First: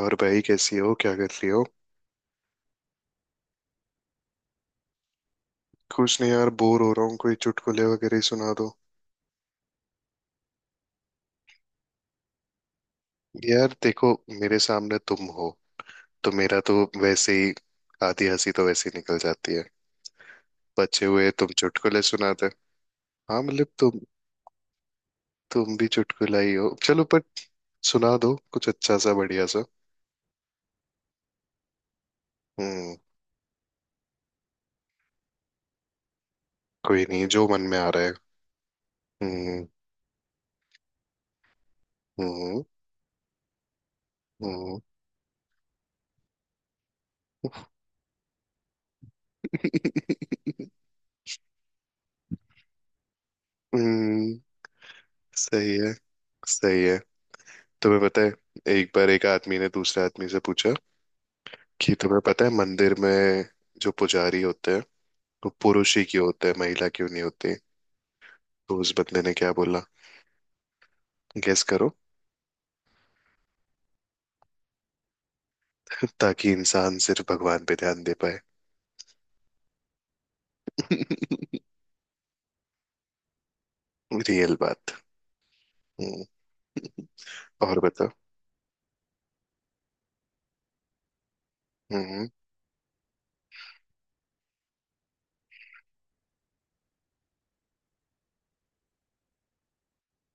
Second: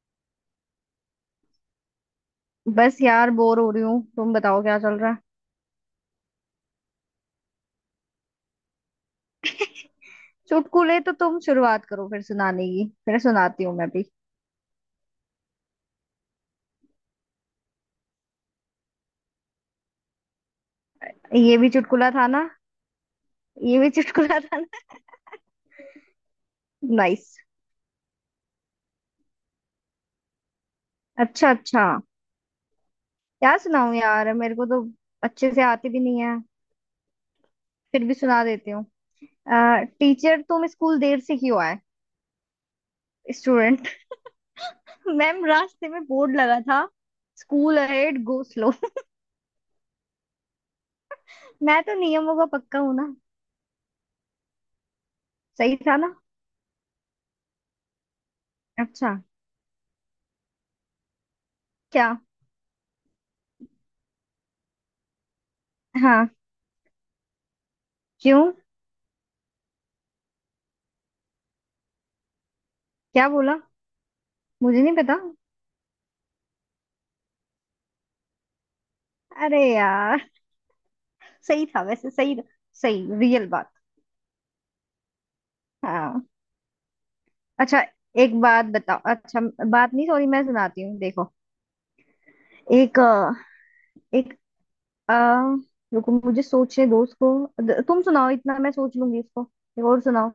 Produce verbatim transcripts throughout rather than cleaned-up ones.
और भाई, कैसी हो? क्या कर रही हो? बस यार बोर हो रही हूँ। तुम बताओ क्या चल रहा है? कुछ नहीं यार, बोर हो रहा हूँ। कोई चुटकुले वगैरह ही सुना दो। चुटकुले तो तुम शुरुआत करो, फिर सुनाने की, फिर सुनाती यार हूँ मैं भी। देखो, मेरे सामने तुम हो तो मेरा तो वैसे ही आधी हंसी तो वैसे ही निकल जाती है। बचे हुए तुम ये भी चुटकुले चुटकुला था सुनाते। ना? हाँ मतलब, ये भी तुम चुटकुला था ना? तुम भी चुटकुला ही हो, चलो पर। नाइस। सुना दो कुछ अच्छा सा, बढ़िया सा। अच्छा अच्छा। हम्म क्या सुनाऊं यार, मेरे को तो अच्छे से आती भी नहीं है। कोई नहीं, जो मन में आ रहा फिर है। भी सुना देती हूँ। हम्म। अ, टीचर, तुम स्कूल देर से क्यों आए? हम्म। स्टूडेंट। हम्म। मैम, रास्ते में बोर्ड लगा था, स्कूल अहेड गो स्लो। मैं तो नियमों का पक्का हूँ ना। हम्म। सही सही है। था ना? सही है। तुम्हें पता है, एक बार अच्छा। एक आदमी ने दूसरे आदमी से पूछा कि क्या? तुम्हें पता है, मंदिर में जो पुजारी होते हैं वो पुरुष ही क्यों हाँ। होते हैं, महिला क्यों नहीं होती? क्यों? तो उस बंदे ने क्या बोला? गेस करो। क्या बोला? मुझे नहीं पता। ताकि इंसान सिर्फ भगवान पे ध्यान दे पाए। अरे यार। सही था, वैसे सही था, सही, रियल बात। रियल बात। हम्म, हाँ। और अच्छा। बताओ। एक बात बताओ अच्छा। बात नहीं, सॉरी, मैं सुनाती हूँ। देखो, हम्म। एक अ, एक आ, रुको, मुझे सोचने दो उसको। द- तुम सुनाओ, इतना मैं सोच लूंगी इसको। एक और सुनाओ।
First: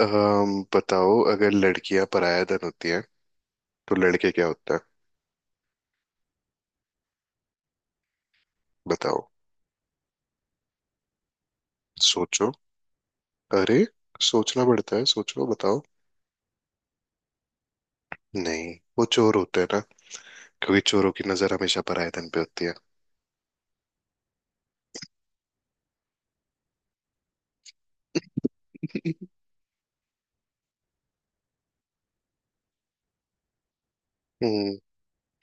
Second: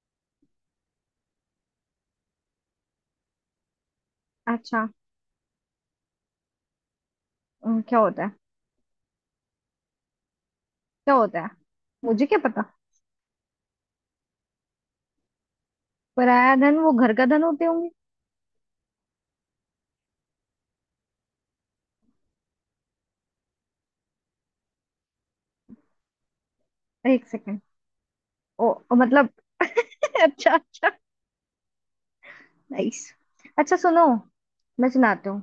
अम, बताओ, अगर लड़कियां पराया धन होती हैं तो लड़के क्या होता है? अच्छा। अम, क्या होता है? बताओ। क्या होता है? मुझे क्या सोचो। पता। अरे, सोचना पड़ता है, सोचो, बताओ। पराया धन? वो घर का धन होते होंगे। नहीं, वो चोर होते हैं ना। क्योंकि चोरों की नजर हमेशा पराया धन पे होती है। एक सेकेंड। ओ ओ, मतलब। अच्छा अच्छा। नाइस। अच्छा सुनो, हम्म। मैं सुनाती हूँ।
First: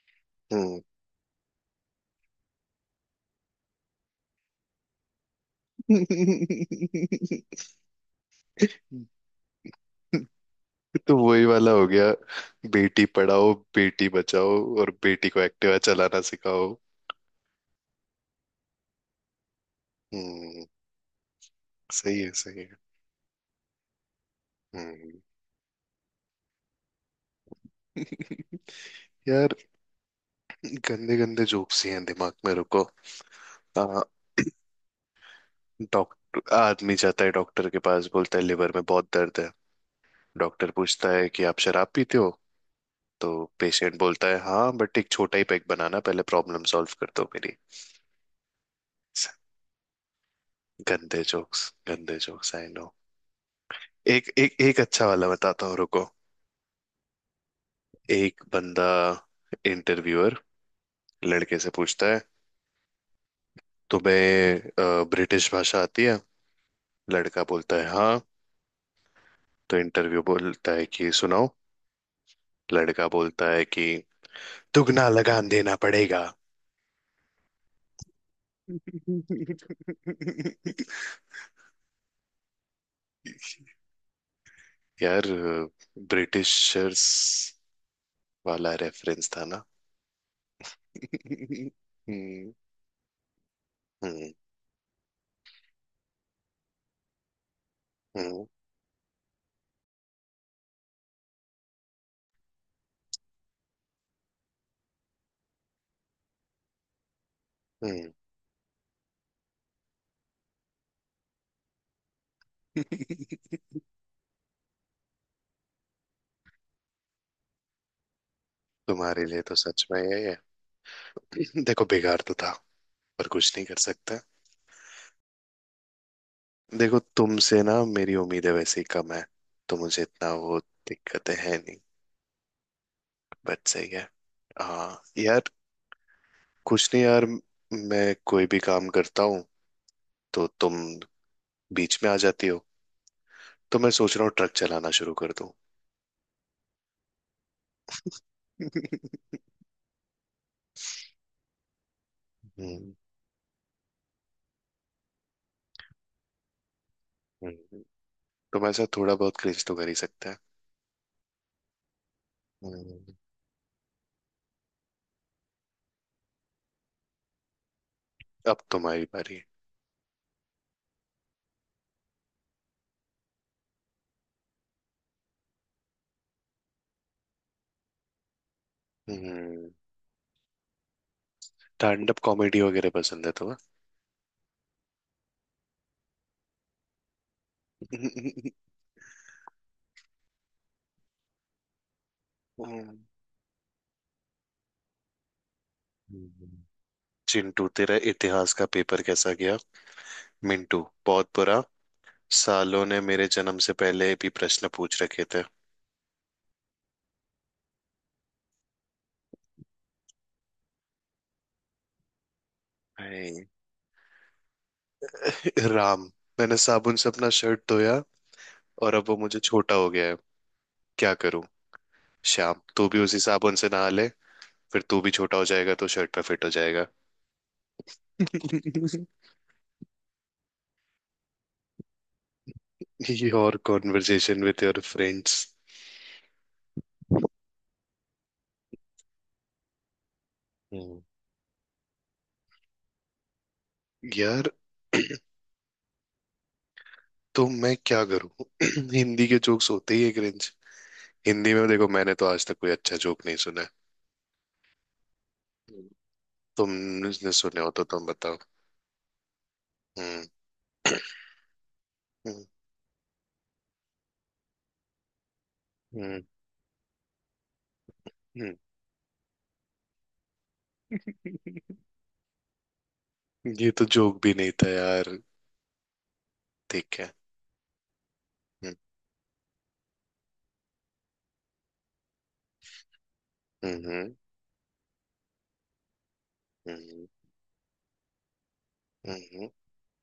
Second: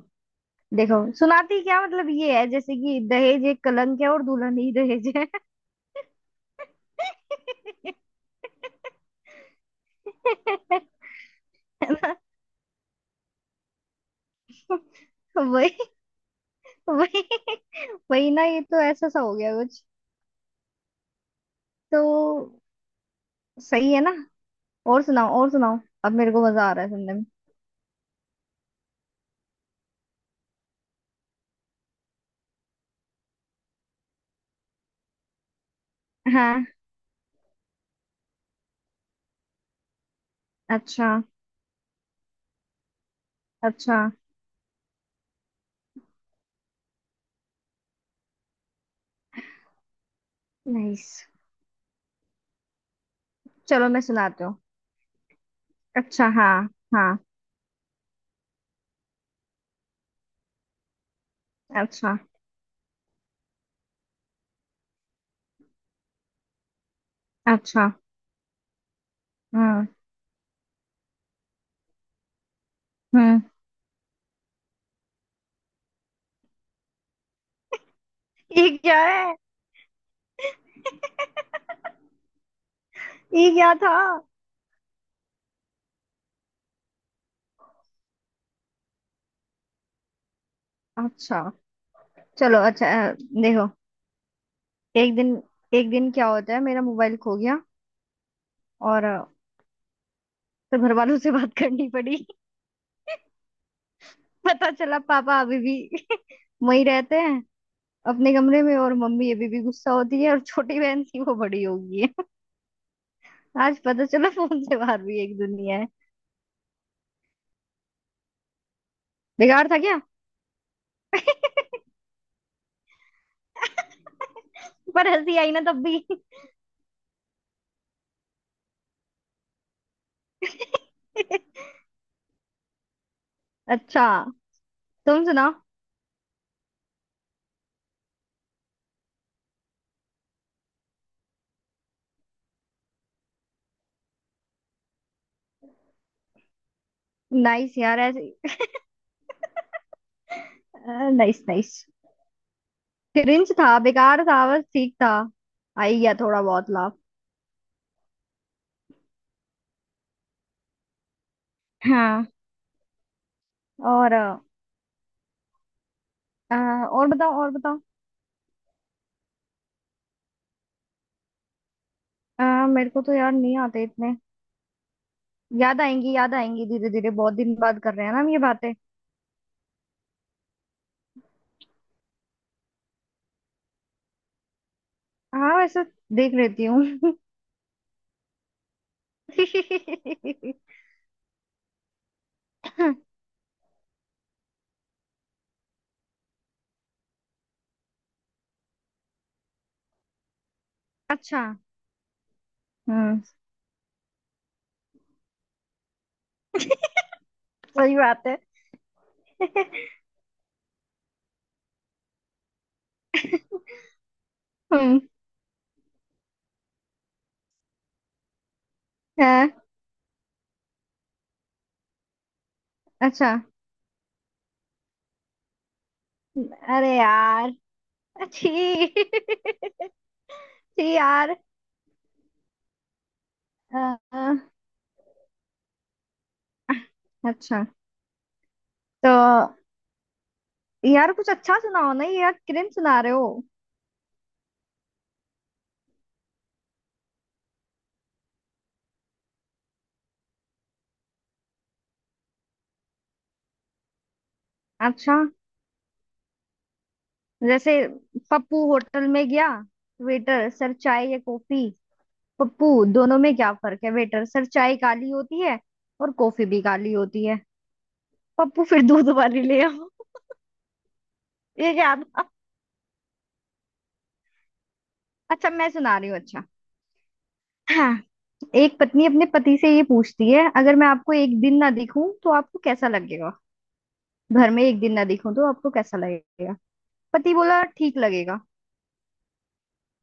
हम्म। देखो, सुनाती क्या, मतलब ये है, जैसे कि दहेज एक कलंक है और दुल्हन ही दहेज है। तो वही वाला हो गया। बेटी पढ़ाओ, बेटी बचाओ, और बेटी को वही एक्टिवा चलाना सिखाओ। वही वही ना, ये तो ऐसा सा हो गया कुछ। हम्म। सही है। सही तो है। सही है ना? और हम्म सुनाओ और सुनाओ। अब मेरे को मजा आ रहा है सुनने में। यार, गंदे गंदे जोक्स ही हैं दिमाग में, रुको। आ, डॉक्टर, हाँ। आदमी जाता है डॉक्टर के पास, बोलता है लिवर में बहुत दर्द है। डॉक्टर पूछता अच्छा है कि आप शराब पीते हो। तो अच्छा। पेशेंट बोलता है, हाँ बट एक छोटा ही पैक बनाना, पहले प्रॉब्लम सॉल्व कर दो मेरी। नाइस। गंदे जोक्स, गंदे जोक्स, आई नो। चलो मैं एक सुनाती एक हूँ। एक अच्छा वाला बताता हूँ, रुको। अच्छा हाँ। हाँ। एक बंदा, इंटरव्यूअर, लड़के से पूछता अच्छा है, तुम्हें ब्रिटिश भाषा आती है? लड़का बोलता अच्छा। है हाँ। तो हम्म इंटरव्यू बोलता है कि सुनाओ। लड़का हम्म। बोलता है कि दुगना लगान देना पड़ेगा। ये क्या है? ये क्या था? यार, ब्रिटिशर्स वाला रेफरेंस था ना। अच्छा हम्म। चलो अच्छा अ, देखो। हम्म। एक दिन एक दिन क्या होता है, मेरा मोबाइल खो गया। हम्म। और, तो घर वालों से बात करनी पड़ी। पता चला पापा अभी भी वहीं रहते हैं हम्म। अपने कमरे में, और मम्मी अभी भी गुस्सा होती है, और छोटी बहन थी वो बड़ी हो गई है। आज पता चला फोन से बाहर भी एक दुनिया है। तुम्हारे लिए तो बेकार था सच में क्या? ये है। देखो, बेकार तो था पर कुछ नहीं कर सकता। पर हंसी आई ना तब भी। देखो, तुमसे ना मेरी उम्मीदें वैसे ही कम है, तो मुझे इतना वो दिक्कतें हैं नहीं। बट सही अच्छा। है। हाँ तुम यार। सुनाओ। कुछ नहीं यार, मैं कोई भी काम करता हूँ तो तुम बीच में आ जाती हो, तो मैं सोच रहा हूँ ट्रक चलाना शुरू कर दूँ। नाइस यार ऐसे। Nice nice. हम्म। क्रिंज था, बेकार था, बस ठीक था। आई गया थोड़ा बहुत लाभ। हम्म। तुम ऐसा थोड़ा बहुत क्रिंज तो कर ही सकते हैं। हाँ। हम्म, और अ, अ, और बताओ और बताओ। अब तुम्हारी बारी। अ, मेरे को तो यार नहीं आते इतने। याद आएंगी याद आएंगी धीरे धीरे, बहुत दिन बाद कर रहे हैं ना हम ये बातें। हम्म स्टैंड अप कॉमेडी वगैरह पसंद है हाँ वैसे देख लेती हूँ। तुम्हें? हम्म, चिंटू, तेरा इतिहास का पेपर कैसा गया? मिंटू, बहुत अच्छा। बुरा, सालों ने हम्म। मेरे जन्म से पहले भी प्रश्न पूछ रखे थे। सही बात है। हाय हम्म। राम, मैंने साबुन से अपना शर्ट धोया और अब वो मुझे है, छोटा हो गया है, क्या करूं? श्याम, तू भी उसी अच्छा। साबुन से नहा ले, फिर तू भी छोटा हो जाएगा तो शर्ट पे फिट हो जाएगा। अरे यार। अच्छी अच्छी। यार। Your uh, uh, conversation with your friends. अच्छा। तो यार कुछ अच्छा सुनाओ ना, ये यार cringe सुना रहे हो। यार, तो मैं क्या करूं? हिंदी के जोक्स होते ही एक रेंज। हिंदी में देखो, मैंने तो आज तक कोई अच्छा जोक नहीं सुना है। अच्छा, हम्म। तुमने सुने हो जैसे तो तुम बताओ। पप्पू होटल में गया। हम्म। वेटर, सर चाय या कॉफी? हम्म। पप्पू, दोनों में क्या फर्क है? वेटर, सर चाय काली होती है और हम्म। कॉफी भी काली होती है। पप्पू, फिर दूध वाली ले आओ। ये हम्म। क्या था? ये तो जोक भी नहीं था यार। अच्छा मैं सुना रही हूँ अच्छा। ठीक है। हाँ। हम्म। एक पत्नी अपने पति से ये पूछती है, अगर मैं आपको एक दिन ना दिखूं तो आपको कैसा लगेगा, हम्म। घर में एक दिन ना दिखूं तो आपको कैसा लगेगा? हम्म। पति बोला, ठीक लगेगा। हम्म।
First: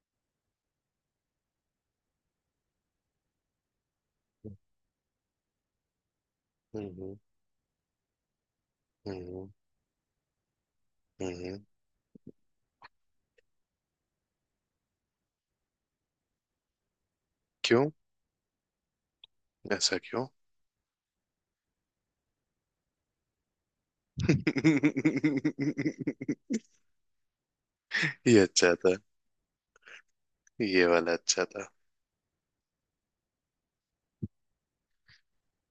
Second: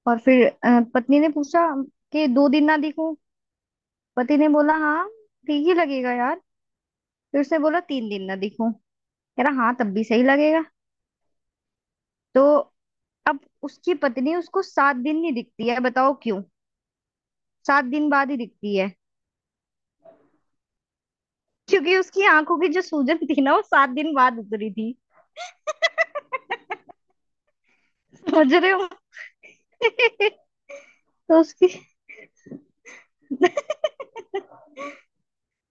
और फिर अ, पत्नी ने पूछा कि दो दिन ना दिखूं। पति ने बोला हाँ, ठीक ही लगेगा यार। हम्म। फिर उसने बोला तीन दिन ना दिखूं। हम्म। कह हम्म। रहा हाँ तब भी सही लगेगा। हम्म। तो अब उसकी पत्नी उसको सात दिन नहीं दिखती है, बताओ क्यों? सात क्यों? दिन बाद ही दिखती है। ऐसा क्यों? क्योंकि उसकी आंखों की जो सूजन थी ना वो सात दिन बाद उतरी थी। ये समझ रहे अच्छा हो? था। ये वाला तो अच्छा था। उसकी।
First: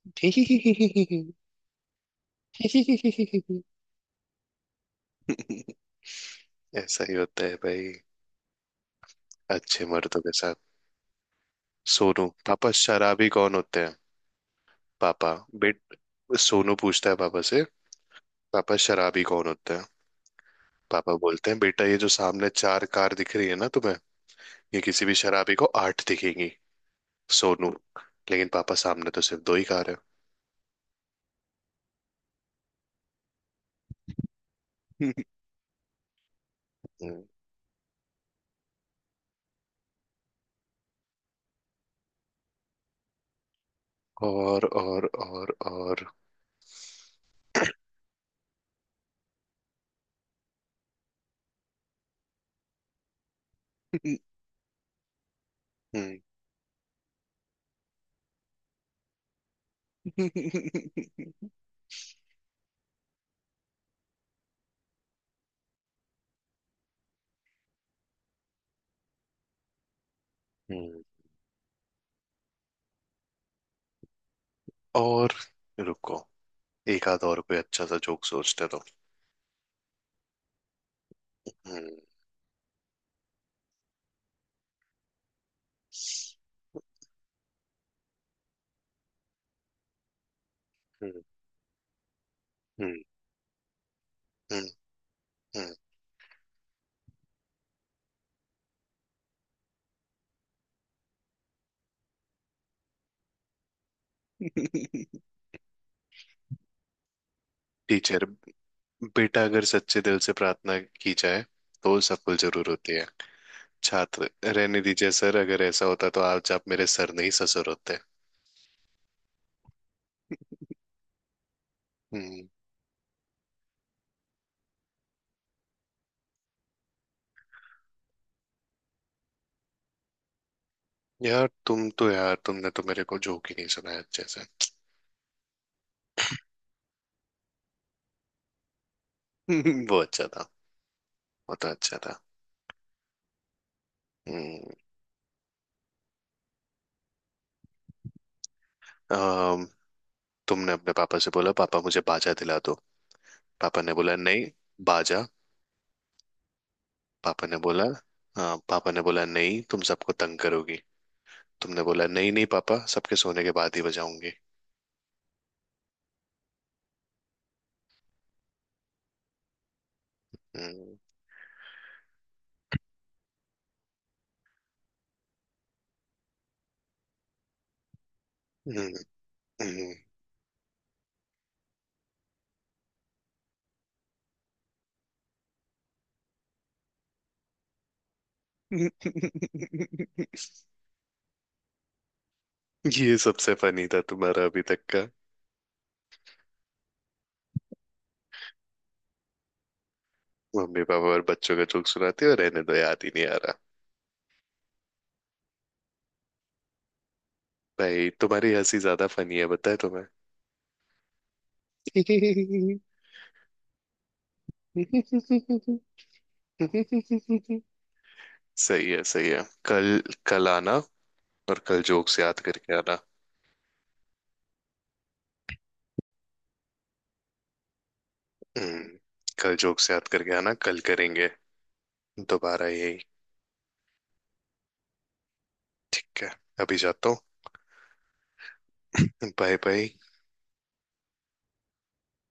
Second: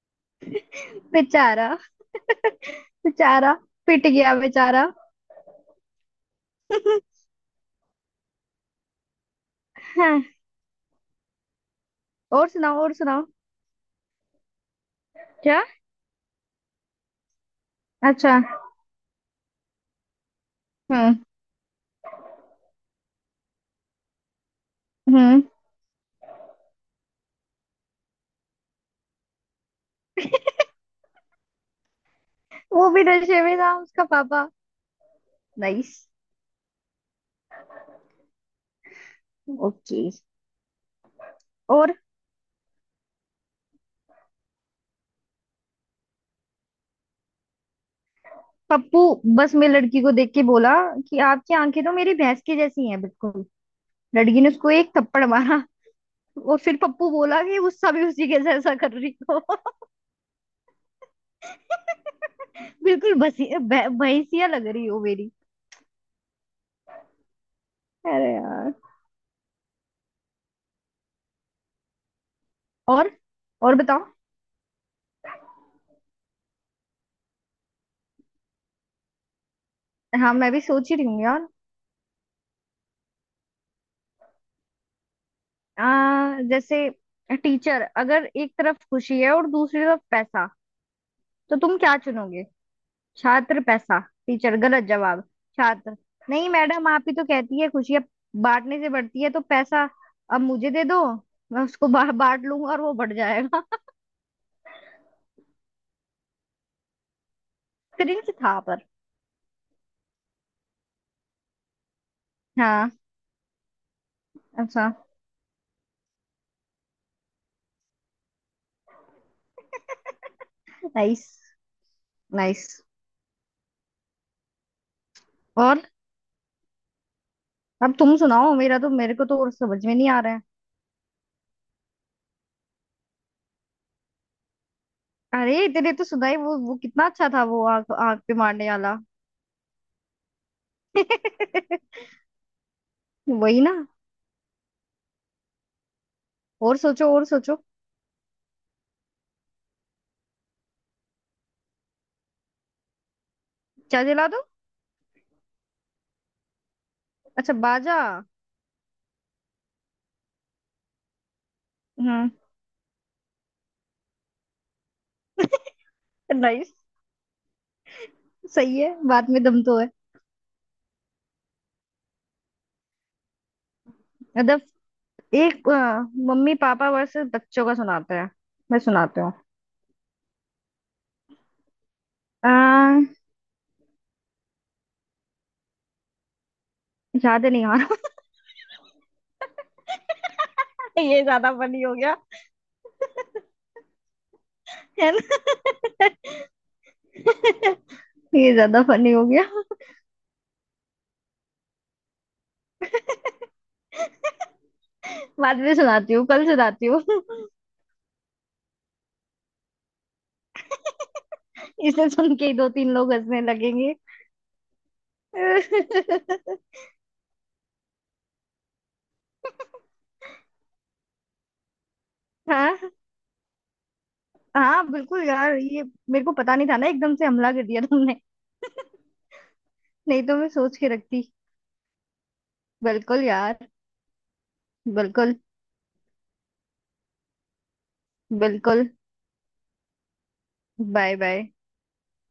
बेचारा, बेचारा, पिट गया बेचारा। ऐसा ही होता है भाई, अच्छे मर्दों हाँ, के साथ। सोनू, और पापा सुनाओ और सुनाओ। शराबी कौन होते हैं? पापा क्या? बेट सोनू पूछता है पापा से, अच्छा। पापा शराबी कौन होते हैं? पापा हम्म बोलते हैं, बेटा, ये जो सामने चार कार दिख रही है ना तुम्हें, ये किसी भी हम्म। शराबी को आठ दिखेंगी। सोनू, लेकिन पापा सामने तो सिर्फ दो ही कार है। वो भी नशे में था उसका पापा। नाइस। हम्म। ओके। और और, और, और, और। पप्पू बस में लड़की को देख के बोला कि आपकी आंखें तो मेरी भैंस की जैसी हैं बिल्कुल। हम्म। लड़की ने उसको एक थप्पड़ मारा, और फिर पप्पू बोला कि गुस्सा भी उसी के जैसा कर रही हो। बिल्कुल भसी भै- भैंसिया लग रही हो मेरी। अरे यार। हम्म। और और बताओ। और रुको, एक आध और कोई अच्छा सा जोक सोचते तो। हाँ मैं भी सोच ही रही हूँ यार। हम्म। आ, जैसे टीचर, अगर एक तरफ खुशी है और दूसरी तरफ पैसा हम्म। तो तुम क्या चुनोगे? हम्म। छात्र, पैसा। टीचर, हम्म। गलत जवाब। हम्म। छात्र, नहीं मैडम, आप ही तो कहती है खुशियाँ बांटने से बढ़ती है, तो पैसा अब मुझे दे दो, मैं उसको बा, बांट लूंगा और वो बढ़ जाएगा। टीचर, क्रिंज था पर। बेटा अगर सच्चे दिल से प्रार्थना की जाए तो सफल जरूर हाँ। होती है। छात्र, रहने अच्छा। दीजिए सर, अगर ऐसा होता तो आज आप मेरे सर नहीं ससुर होते। नाइस। हम्म नाइस। और, अब तुम सुनाओ, मेरा तो, मेरे को तो और समझ में नहीं आ रहा है। यार, तुम तो यार, तुमने तो मेरे को जोक ही नहीं सुनाया अच्छे से। अरे तेरे तो सुनाई, वो वो कितना अच्छा था, वो आग आग पे मारने वाला। वो अच्छा था। वो तो अच्छा था। वही ना। हम्म। और सोचो और सोचो। अम, तुमने अपने पापा से बोला, पापा मुझे बाजा दिला दो। पापा ने क्या बोला जला दो? नहीं। बाजा। पापा अच्छा, ने बोला बाजा। हाँ, पापा ने बोला नहीं, तुम सबको तंग करोगी। तुमने बोला, नहीं हम्म। नहीं पापा, सबके सोने के बाद ही बजाऊंगी। नाइस। सही है, बात में दम तो है। हम्म। मतलब, एक अ, मम्मी पापा वर्सेस बच्चों का सुनाते हैं, मैं हम्म। सुनाती हूँ। हम्म। अ, याद नहीं आ रहा। ये ये ज्यादा फनी हो गया, सबसे फनी था तुम्हारा अभी तक का। है ना। ये ज्यादा फनी हो गया। मम्मी पापा और बच्चों का जोक सुनाते हो, रहने दो, याद ही नहीं आ रहा। बाद में सुनाती हूँ, कल सुनाती हूँ। भाई, तुम्हारी हंसी ज्यादा फनी है बताए तुम्हें। इसे सुन के ही दो तीन लोग हंसने लगेंगे। सही है, सही है, कल। कल आना। और कल जोक्स याद करके हाँ, आना। हाँ बिल्कुल यार, ये मेरे को पता नहीं था ना, एकदम से हमला कर दिया तुमने। हम्म, कल जोक्स याद नहीं करके तो मैं आना, सोच कल के रखती। करेंगे दोबारा यही। बिल्कुल यार। बिल्कुल। ठीक है, अभी जाता हूँ। बिल्कुल। Bye bye. Bye bye.